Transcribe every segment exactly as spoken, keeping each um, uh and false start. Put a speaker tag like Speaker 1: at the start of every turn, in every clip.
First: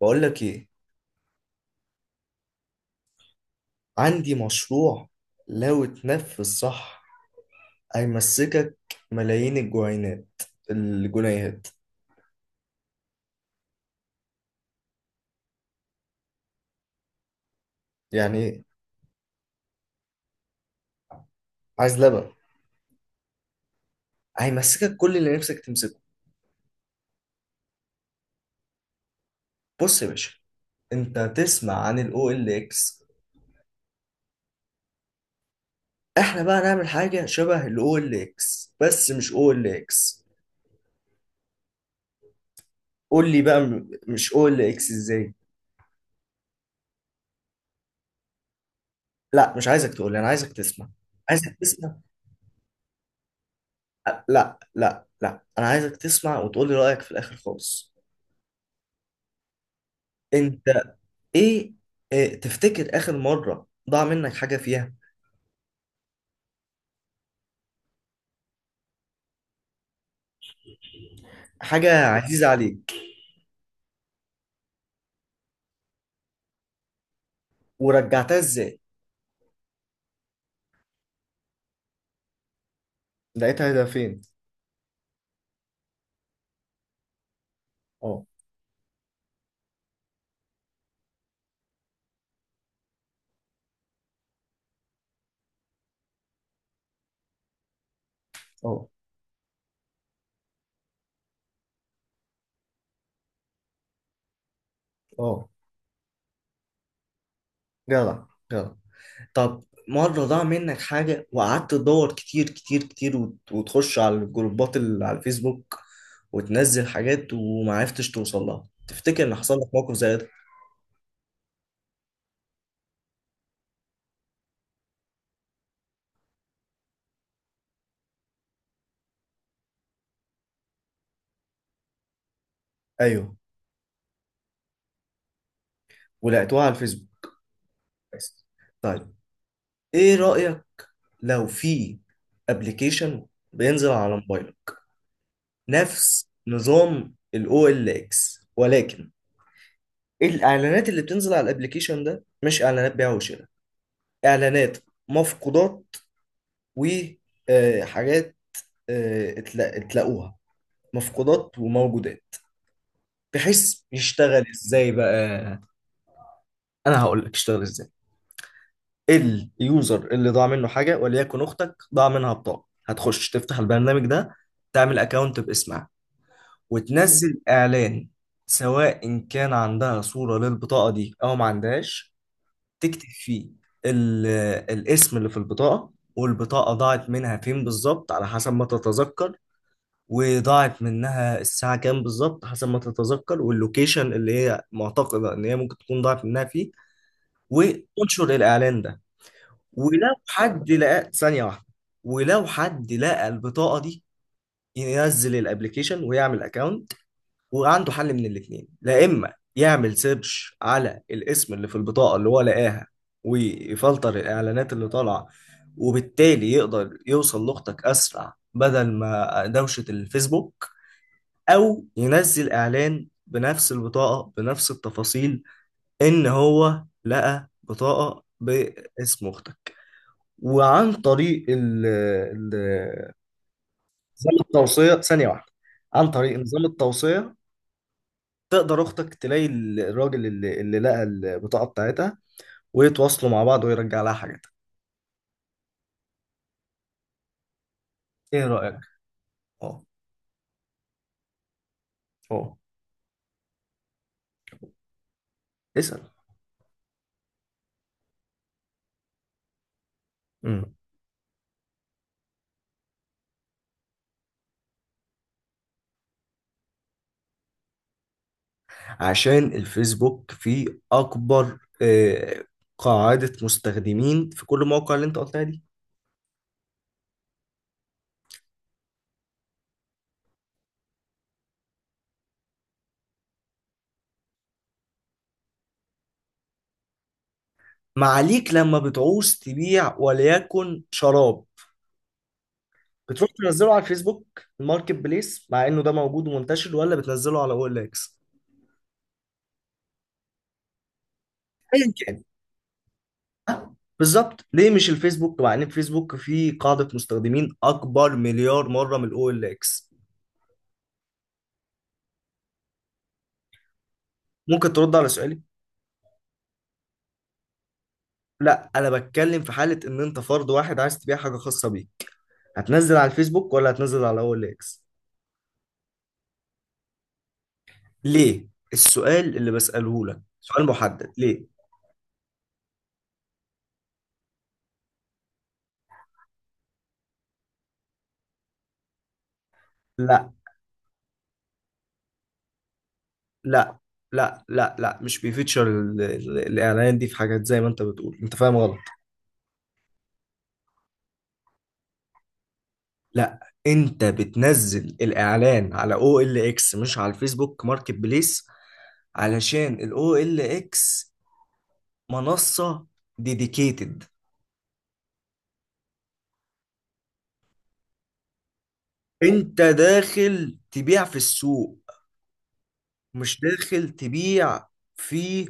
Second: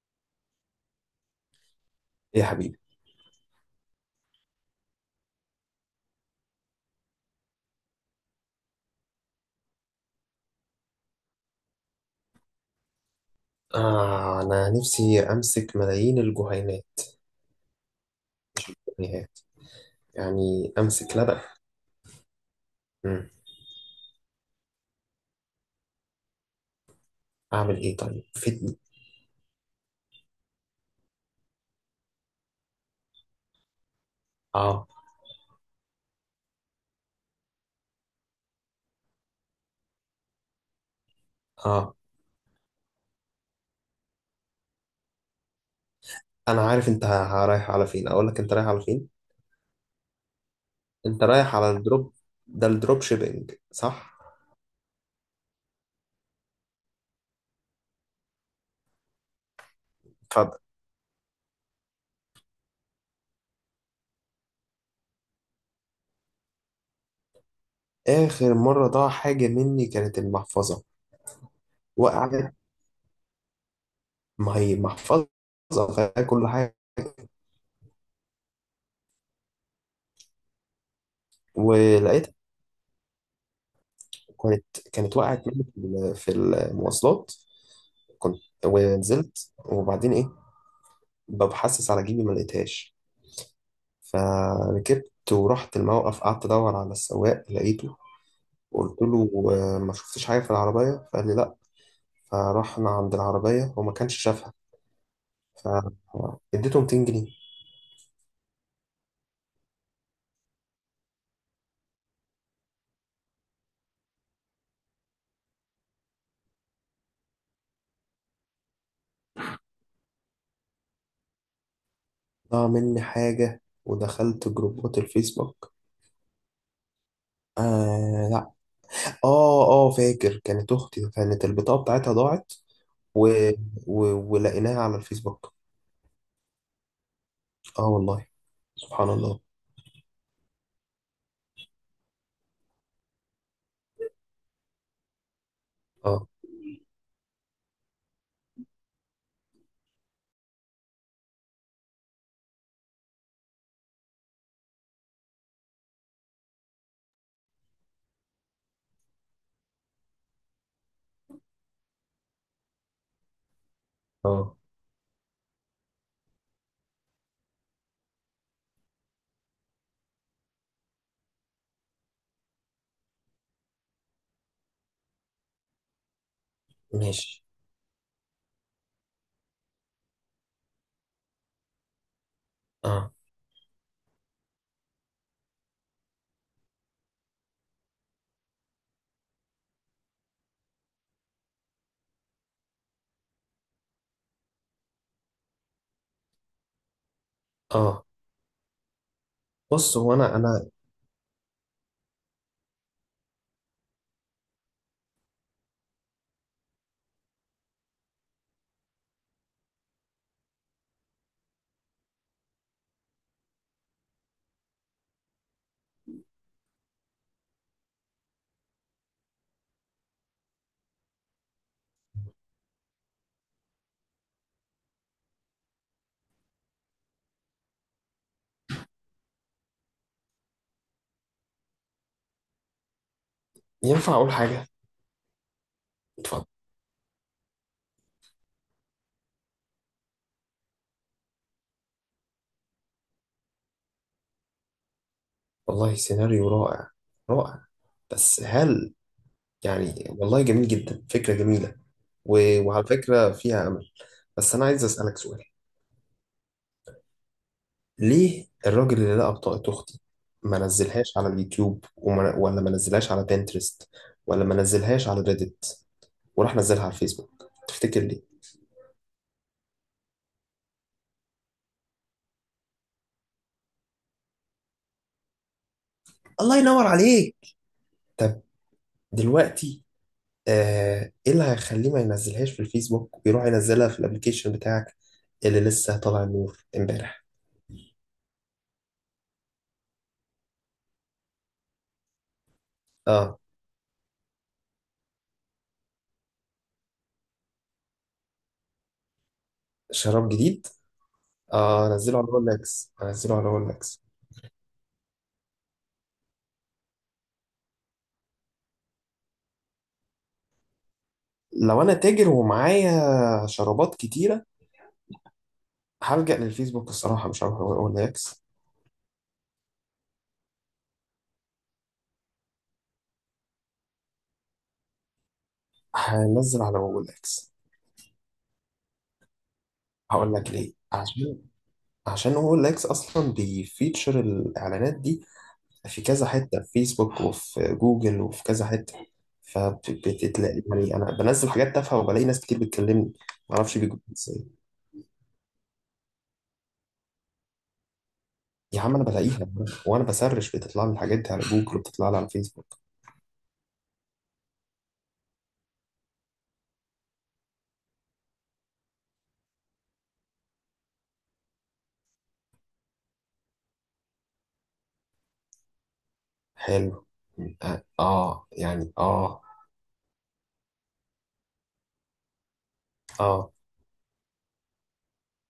Speaker 1: بقول لك ايه؟
Speaker 2: يا حبيبي.
Speaker 1: عندي مشروع لو اتنفذ صح هيمسكك ملايين الجنيهات الجنيهات.
Speaker 2: آه، أنا نفسي أمسك ملايين الجهينات.
Speaker 1: يعني ايه؟
Speaker 2: يعني يعني أمسك لبن.
Speaker 1: عايز لبن؟
Speaker 2: مم.
Speaker 1: هيمسكك كل اللي نفسك تمسكه.
Speaker 2: أعمل إيه طيب؟ فدني.
Speaker 1: بص يا باشا، انت تسمع عن الاو ال اكس؟
Speaker 2: آه.
Speaker 1: احنا بقى نعمل حاجه شبه الاو ال اكس بس مش او ال اكس.
Speaker 2: آه.
Speaker 1: قول لي بقى م- مش او ال اكس ازاي.
Speaker 2: أنا عارف أنت ه- رايح على فين. أقول لك أنت رايح على فين.
Speaker 1: لا، مش عايزك تقول لي، انا عايزك تسمع.
Speaker 2: أنت
Speaker 1: عايزك
Speaker 2: رايح على
Speaker 1: تسمع.
Speaker 2: الدروب. ده الدروب شيبينج، صح؟
Speaker 1: لا لا لا، انا عايزك تسمع وتقول لي رايك في الاخر خالص.
Speaker 2: اتفضل.
Speaker 1: انت، ايه، آه، تفتكر اخر مرة ضاع منك حاجة فيها؟
Speaker 2: آخر مرة ضاع حاجة مني كانت المحفظة،
Speaker 1: حاجة عزيزة
Speaker 2: وقعت.
Speaker 1: عليك؟
Speaker 2: ما هي محفظة فيها كل حاجة،
Speaker 1: ورجعتها ازاي؟
Speaker 2: ولقيتها.
Speaker 1: لقيتها ده فين؟
Speaker 2: كانت كانت وقعت مني في ال- في المواصلات.
Speaker 1: اه،
Speaker 2: كنت ونزلت وبعدين إيه، ببحثس على جيبي ما لقيتهاش. فركبت ورحت الموقف، قعدت ادور على السواق، لقيته.
Speaker 1: اه،
Speaker 2: قلت له آه، ما شفتش حاجه في العربيه؟ فقال لي لا. فرحنا عند العربيه وما كانش شافها.
Speaker 1: اه.
Speaker 2: فاديته مئتين جنيه.
Speaker 1: جدع جدع. طب، مرة ضاع منك حاجة وقعدت تدور كتير كتير كتير، وت- وتخش على الجروبات اللي على الفيسبوك وتنزل حاجات ومعرفتش توصل لها، تفتكر ان حصل لك موقف زي ده؟
Speaker 2: ضاع مني حاجه ودخلت جروبات الفيسبوك؟ آه لا. اه، اه، فاكر، كانت اختي كانت البطاقه بتاعتها ضاعت. و...
Speaker 1: ايوه.
Speaker 2: و... ولقيناها على الفيسبوك.
Speaker 1: ولقيتوها على الفيسبوك؟
Speaker 2: اه والله.
Speaker 1: بس.
Speaker 2: سبحان
Speaker 1: طيب،
Speaker 2: الله.
Speaker 1: ايه رأيك لو في ابلكيشن بينزل على موبايلك
Speaker 2: اه،
Speaker 1: نفس نظام الاو ال اكس، ولكن الاعلانات اللي بتنزل على الابليكيشن ده مش اعلانات بيع وشراء، اعلانات مفقودات وحاجات تلاقوها، مفقودات وموجودات؟ بحيث يشتغل
Speaker 2: اه،
Speaker 1: ازاي بقى؟ انا هقول لك اشتغل ازاي. اليوزر اللي ضاع منه حاجه، وليكن اختك ضاع منها بطاقه، هتخش تفتح البرنامج ده، تعمل اكونت باسمها وتنزل
Speaker 2: ماشي.
Speaker 1: إعلان. سواء إن كان عندها صورة للبطاقة دي أو ما عندهاش، تكتب
Speaker 2: اه،
Speaker 1: فيه ال- الاسم اللي في البطاقة، والبطاقة ضاعت منها فين بالظبط على حسب ما تتذكر، وضاعت منها الساعة كام بالظبط حسب ما تتذكر، واللوكيشن اللي هي معتقدة إن هي ممكن تكون ضاعت منها فيه،
Speaker 2: اه،
Speaker 1: وتنشر الإعلان ده.
Speaker 2: بص،
Speaker 1: ولو
Speaker 2: هو انا
Speaker 1: حد
Speaker 2: انا
Speaker 1: لقى ثانية واحدة، ولو حد لقى البطاقة دي، ينزل الابليكيشن ويعمل أكونت. وعنده حل من الاثنين، لا اما يعمل سيرش على الاسم اللي في البطاقه اللي هو لقاها ويفلتر الاعلانات اللي طالعه، وبالتالي يقدر يوصل لاختك اسرع بدل ما دوشه الفيسبوك، او ينزل اعلان بنفس البطاقه بنفس التفاصيل ان هو لقى بطاقه باسم اختك. وعن طريق ال ال-
Speaker 2: ينفع أقول
Speaker 1: نظام
Speaker 2: حاجة؟
Speaker 1: التوصيه، ثانيه واحده، عن طريق
Speaker 2: اتفضل.
Speaker 1: نظام التوصيه تقدر اختك تلاقي الراجل اللي, اللي لقى البطاقه بتاعتها، ويتواصلوا مع بعض ويرجع لها حاجتها.
Speaker 2: والله سيناريو رائع، رائع. بس
Speaker 1: ايه رايك؟
Speaker 2: هل،
Speaker 1: اه،
Speaker 2: يعني والله جميل جدا، فكرة جميلة. و...
Speaker 1: اه.
Speaker 2: وعلى فكرة فيها أمل. بس أنا عايز أسألك سؤال.
Speaker 1: اسال.
Speaker 2: ليه الراجل اللي لقى بطاقة أختي ما
Speaker 1: امم
Speaker 2: نزلهاش على اليوتيوب، وما... ولا ما نزلهاش على بنترست، ولا ما نزلهاش على ريدت، وراح نزلها على الفيسبوك؟ تفتكر ليه؟
Speaker 1: عشان الفيسبوك فيه اكبر، آه، قاعده مستخدمين، في كل المواقع اللي انت قلتها دي.
Speaker 2: الله ينور عليك. طب دلوقتي، آه، ايه اللي هيخليه ما ينزلهاش في الفيسبوك ويروح ينزلها في الابليكيشن بتاعك اللي لسه طالع النور امبارح؟
Speaker 1: ما عليك، لما بتعوز تبيع وليكن شراب، بتروح
Speaker 2: اه.
Speaker 1: تنزله على الفيسبوك الماركت بليس مع انه ده موجود ومنتشر، ولا بتنزله على او ال اكس؟
Speaker 2: شراب جديد. اه،
Speaker 1: ايا
Speaker 2: انزله
Speaker 1: كان،
Speaker 2: على رولكس، انزله على
Speaker 1: آه،
Speaker 2: رولكس.
Speaker 1: بالظبط، ليه مش الفيسبوك مع ان الفيسبوك فيه قاعدة مستخدمين اكبر مليار مرة من الاو ال اكس؟
Speaker 2: لو انا تاجر ومعايا شرابات كتيره،
Speaker 1: ممكن ترد على سؤالي.
Speaker 2: هلجأ للفيسبوك الصراحه، مش هروح رولكس.
Speaker 1: لا، انا بتكلم في حالة ان انت فرد واحد عايز تبيع حاجة خاصة بيك، هتنزل على الفيسبوك ولا هتنزل على الاو ال اكس؟
Speaker 2: هنزل على رولكس.
Speaker 1: ليه؟ السؤال اللي بسأله لك
Speaker 2: هقول لك
Speaker 1: سؤال
Speaker 2: ليه.
Speaker 1: محدد،
Speaker 2: عشان
Speaker 1: ليه؟
Speaker 2: عشان رولكس اصلا بيفيتشر الاعلانات دي في كذا حتة، في فيسبوك وفي جوجل وفي كذا حتة.
Speaker 1: لا
Speaker 2: فبتلاقي يعني أنا بنزل حاجات تافهة وبلاقي ناس كتير بتكلمني،
Speaker 1: لا
Speaker 2: معرفش بيجوا
Speaker 1: لا
Speaker 2: إزاي.
Speaker 1: لا لا، مش بيفيتشر ال- ال- الاعلان دي في حاجات زي ما انت بتقول، انت فاهم غلط.
Speaker 2: يا عم أنا بلاقيها وأنا بسرش بتطلع لي الحاجات دي على جوجل وبتطلع لي على الفيسبوك.
Speaker 1: لا، انت بتنزل الاعلان على او ال اكس مش على الفيسبوك ماركت بليس علشان ال O L X منصة ديديكيتد.
Speaker 2: حلو. آه آه، يعني آه
Speaker 1: انت داخل تبيع في السوق، مش
Speaker 2: آه.
Speaker 1: داخل تبيع في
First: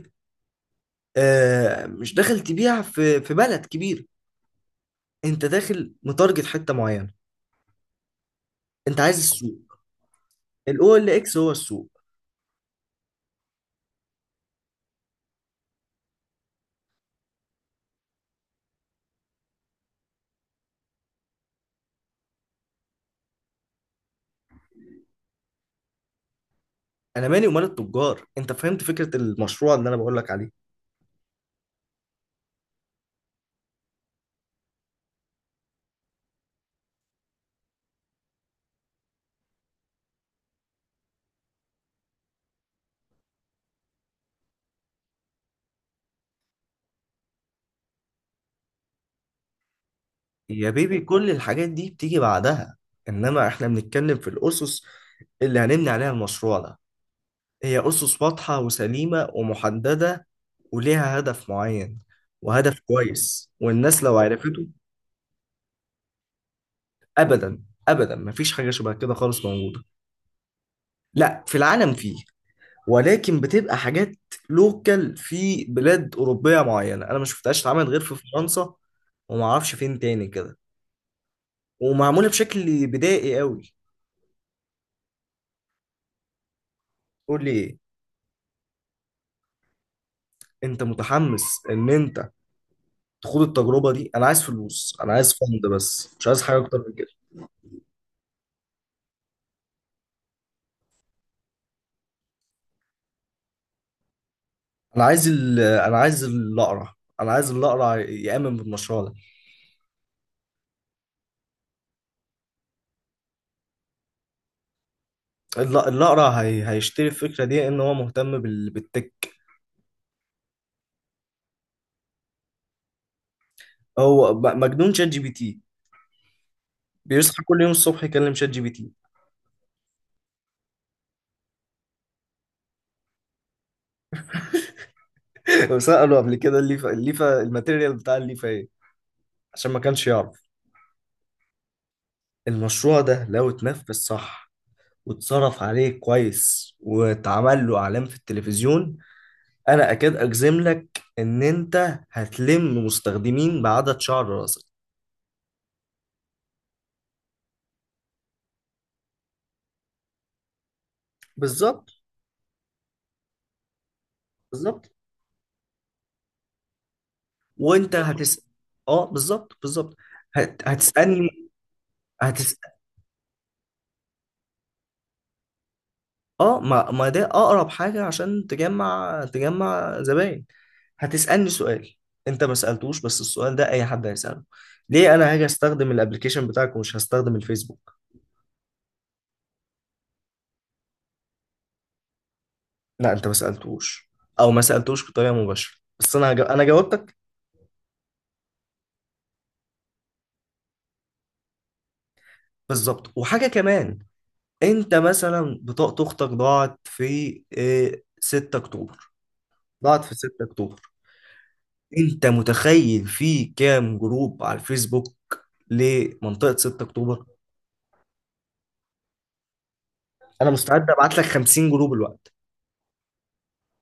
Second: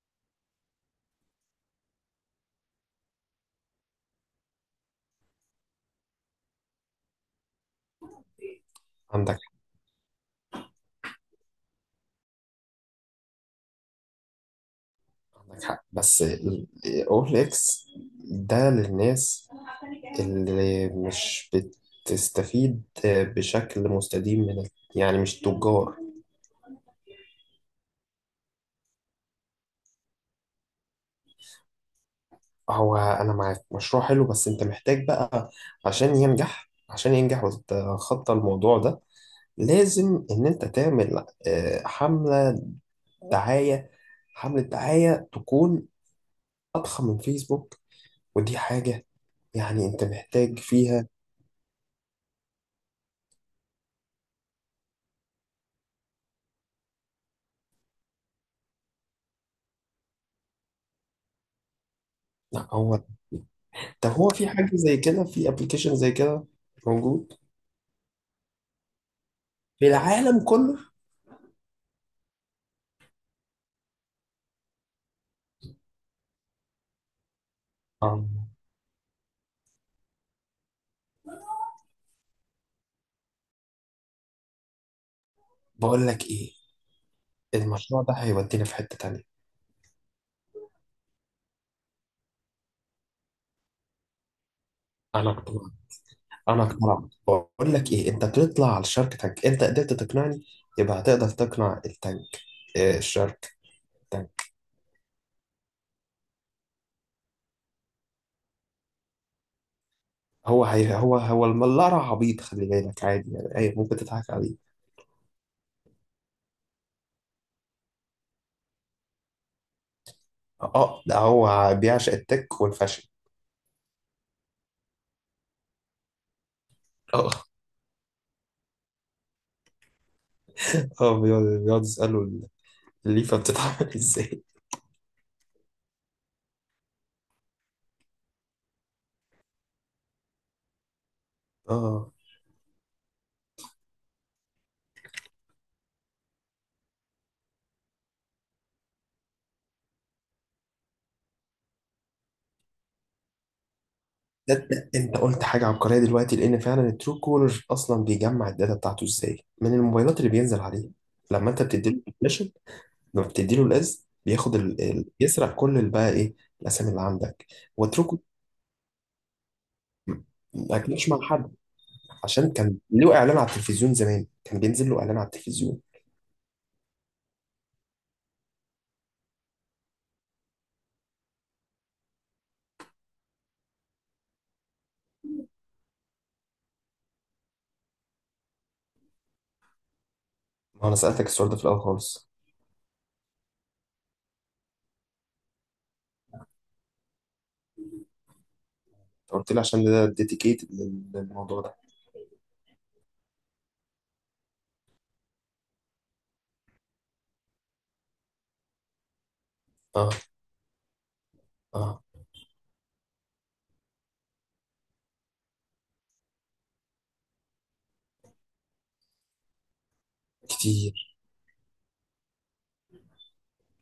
Speaker 1: آه مش داخل تبيع في في بلد كبير، انت داخل متارجت حتة معينة، انت عايز
Speaker 2: عندك
Speaker 1: السوق. ال أو إل إكس هو السوق.
Speaker 2: عندك حق. بس أول إكس ده للناس اللي مش بتستفيد بشكل مستديم من ال- يعني مش تجار.
Speaker 1: انا مالي ومال التجار، انت فهمت فكرة المشروع اللي انا بقول لك عليه؟
Speaker 2: هو انا معاك مشروع حلو، بس انت محتاج بقى عشان ينجح عشان ينجح وتتخطى الموضوع ده لازم ان انت تعمل آه، حملة دعاية حملة دعاية تكون اضخم من فيسبوك. ودي حاجة يعني انت محتاج
Speaker 1: يا بيبي،
Speaker 2: فيها.
Speaker 1: كل الحاجات دي بتيجي بعدها، انما احنا بنتكلم في الاسس اللي هنبني عليها المشروع ده، هي أسس واضحة وسليمة ومحددة، وليها هدف معين، وهدف
Speaker 2: هو
Speaker 1: كويس، والناس
Speaker 2: طب
Speaker 1: لو
Speaker 2: هو في
Speaker 1: عرفته.
Speaker 2: حاجة زي كده، في ابلكيشن زي كده موجود
Speaker 1: أبدا، أبدا مفيش حاجة شبه كده خالص موجودة.
Speaker 2: في العالم كله؟
Speaker 1: لا، في العالم فيه، ولكن بتبقى حاجات لوكال في بلاد أوروبية معينة، أنا ما شفتهاش اتعملت غير في
Speaker 2: آه،
Speaker 1: فرنسا، ومعرفش فين تاني كده، ومعمولة بشكل بدائي قوي.
Speaker 2: بقول لك ايه،
Speaker 1: قول لي إيه.
Speaker 2: المشروع ده هيودينا في حتة تانية.
Speaker 1: أنت متحمس إن أنت تخوض التجربة دي؟ أنا عايز فلوس، أنا
Speaker 2: انا
Speaker 1: عايز
Speaker 2: اقتنعت،
Speaker 1: فند، بس مش عايز حاجة
Speaker 2: انا
Speaker 1: أكتر من
Speaker 2: اقتنعت.
Speaker 1: كده.
Speaker 2: بقول لك ايه، انت تطلع على الشارك تانك، انت قدرت تقنعني يبقى هتقدر تقنع التانك. إيه الشارك تانك؟
Speaker 1: انا عايز ال... انا عايز الاقرع، انا عايز الاقرع يامن بالمشروع ده.
Speaker 2: هو هي هو هو الملارة عبيط، خلي بالك عادي، يعني اي ممكن تضحك عليه.
Speaker 1: الل- الاقرع هي... هيشتري الفكره دي ان هو مهتم بال... بالتك.
Speaker 2: اه، ده هو بيعشق التك والفاشن.
Speaker 1: هو ب- مجنون شات جي بي تي، بيصحى
Speaker 2: اه.
Speaker 1: كل يوم الصبح يكلم شات جي بي تي.
Speaker 2: اه، بيقعد بيقعد يسأله الليفة بتتعمل ازاي.
Speaker 1: وساله قبل كده الليفه، الليفه الماتيريال بتاع الليفه ايه، عشان ما كانش يعرف.
Speaker 2: اه،
Speaker 1: المشروع ده لو اتنفذ صح واتصرف عليه كويس واتعمل له اعلان في التلفزيون، انا اكاد اجزم لك ان انت هتلم مستخدمين بعدد شعر
Speaker 2: ده
Speaker 1: راسك.
Speaker 2: ده انت قلت حاجة عبقرية دلوقتي، لان فعلا الترو كولر اصلا بيجمع الداتا بتاعته ازاي من الموبايلات اللي بينزل عليها لما انت
Speaker 1: بالظبط،
Speaker 2: بتديله. لما بتديله القز بياخد ال...
Speaker 1: بالظبط.
Speaker 2: ال... يسرق كل ال- بقى ايه الاسامي اللي عندك،
Speaker 1: وانت
Speaker 2: واتركه،
Speaker 1: هتس اه، بالظبط، بالظبط. هت...
Speaker 2: ما اكلش مع
Speaker 1: هتسالني.
Speaker 2: حد. عشان
Speaker 1: هتس
Speaker 2: كان له اعلان على التلفزيون زمان، كان بينزل له اعلان على التلفيزيون.
Speaker 1: اه، ما... ما ده اقرب حاجه عشان تجمع تجمع زباين. هتسالني سؤال، انت ما سالتوش بس السؤال ده اي حد هيساله، ليه انا هاجي استخدم الابلكيشن بتاعك ومش هستخدم الفيسبوك؟
Speaker 2: ما انا سالتك السؤال ده في الاول خالص.
Speaker 1: لا، انت ما سالتوش، او ما سالتوش بطريقه مباشره، بس انا هج... انا جاوبتك.
Speaker 2: أنت قلت لي عشان ده ديديكيتد للموضوع ده.
Speaker 1: بالظبط. وحاجه كمان، انت مثلا بطاقه اختك ضاعت في إيه، ستة اكتوبر، ضاعت
Speaker 2: اه،
Speaker 1: في ستة اكتوبر،
Speaker 2: اه،
Speaker 1: انت متخيل في كام جروب على الفيسبوك لمنطقة ستة اكتوبر؟ انا مستعد
Speaker 2: كتير.
Speaker 1: ابعت لك خمسين جروب الوقت،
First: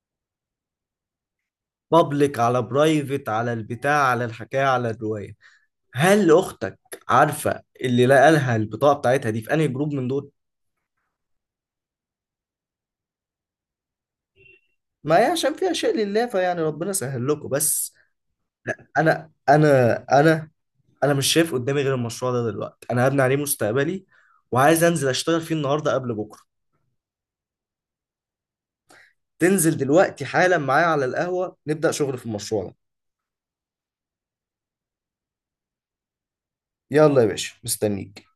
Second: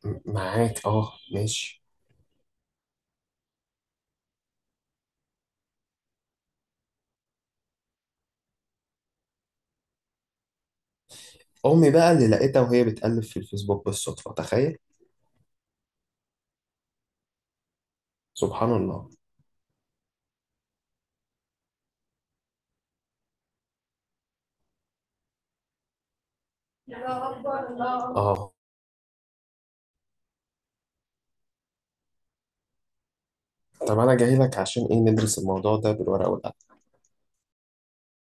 Speaker 2: م- معاك، اه ماشي.
Speaker 1: بابليك على برايفت على البتاع على الحكاية على الرواية. هل اختك عارفة اللي لقالها البطاقة بتاعتها دي في انهي جروب من دول؟
Speaker 2: امي بقى اللي لقيتها وهي بتقلب في الفيسبوك بالصدفه، تخيل.
Speaker 1: ما هي عشان فيها شيء لله، فيعني ربنا سهل لكم بس.
Speaker 2: سبحان الله.
Speaker 1: انا انا انا انا مش شايف قدامي غير المشروع ده دلوقتي، انا هبني عليه مستقبلي، وعايز انزل اشتغل فيه النهارده قبل بكره.
Speaker 2: الله أكبر، الله أكبر. اه،
Speaker 1: تنزل دلوقتي حالا معايا على القهوة نبدأ شغل في المشروع ده؟
Speaker 2: طب انا جاي لك عشان ايه؟ ندرس الموضوع ده بالورقه والقلم.
Speaker 1: يلا يا باشا، مستنيك.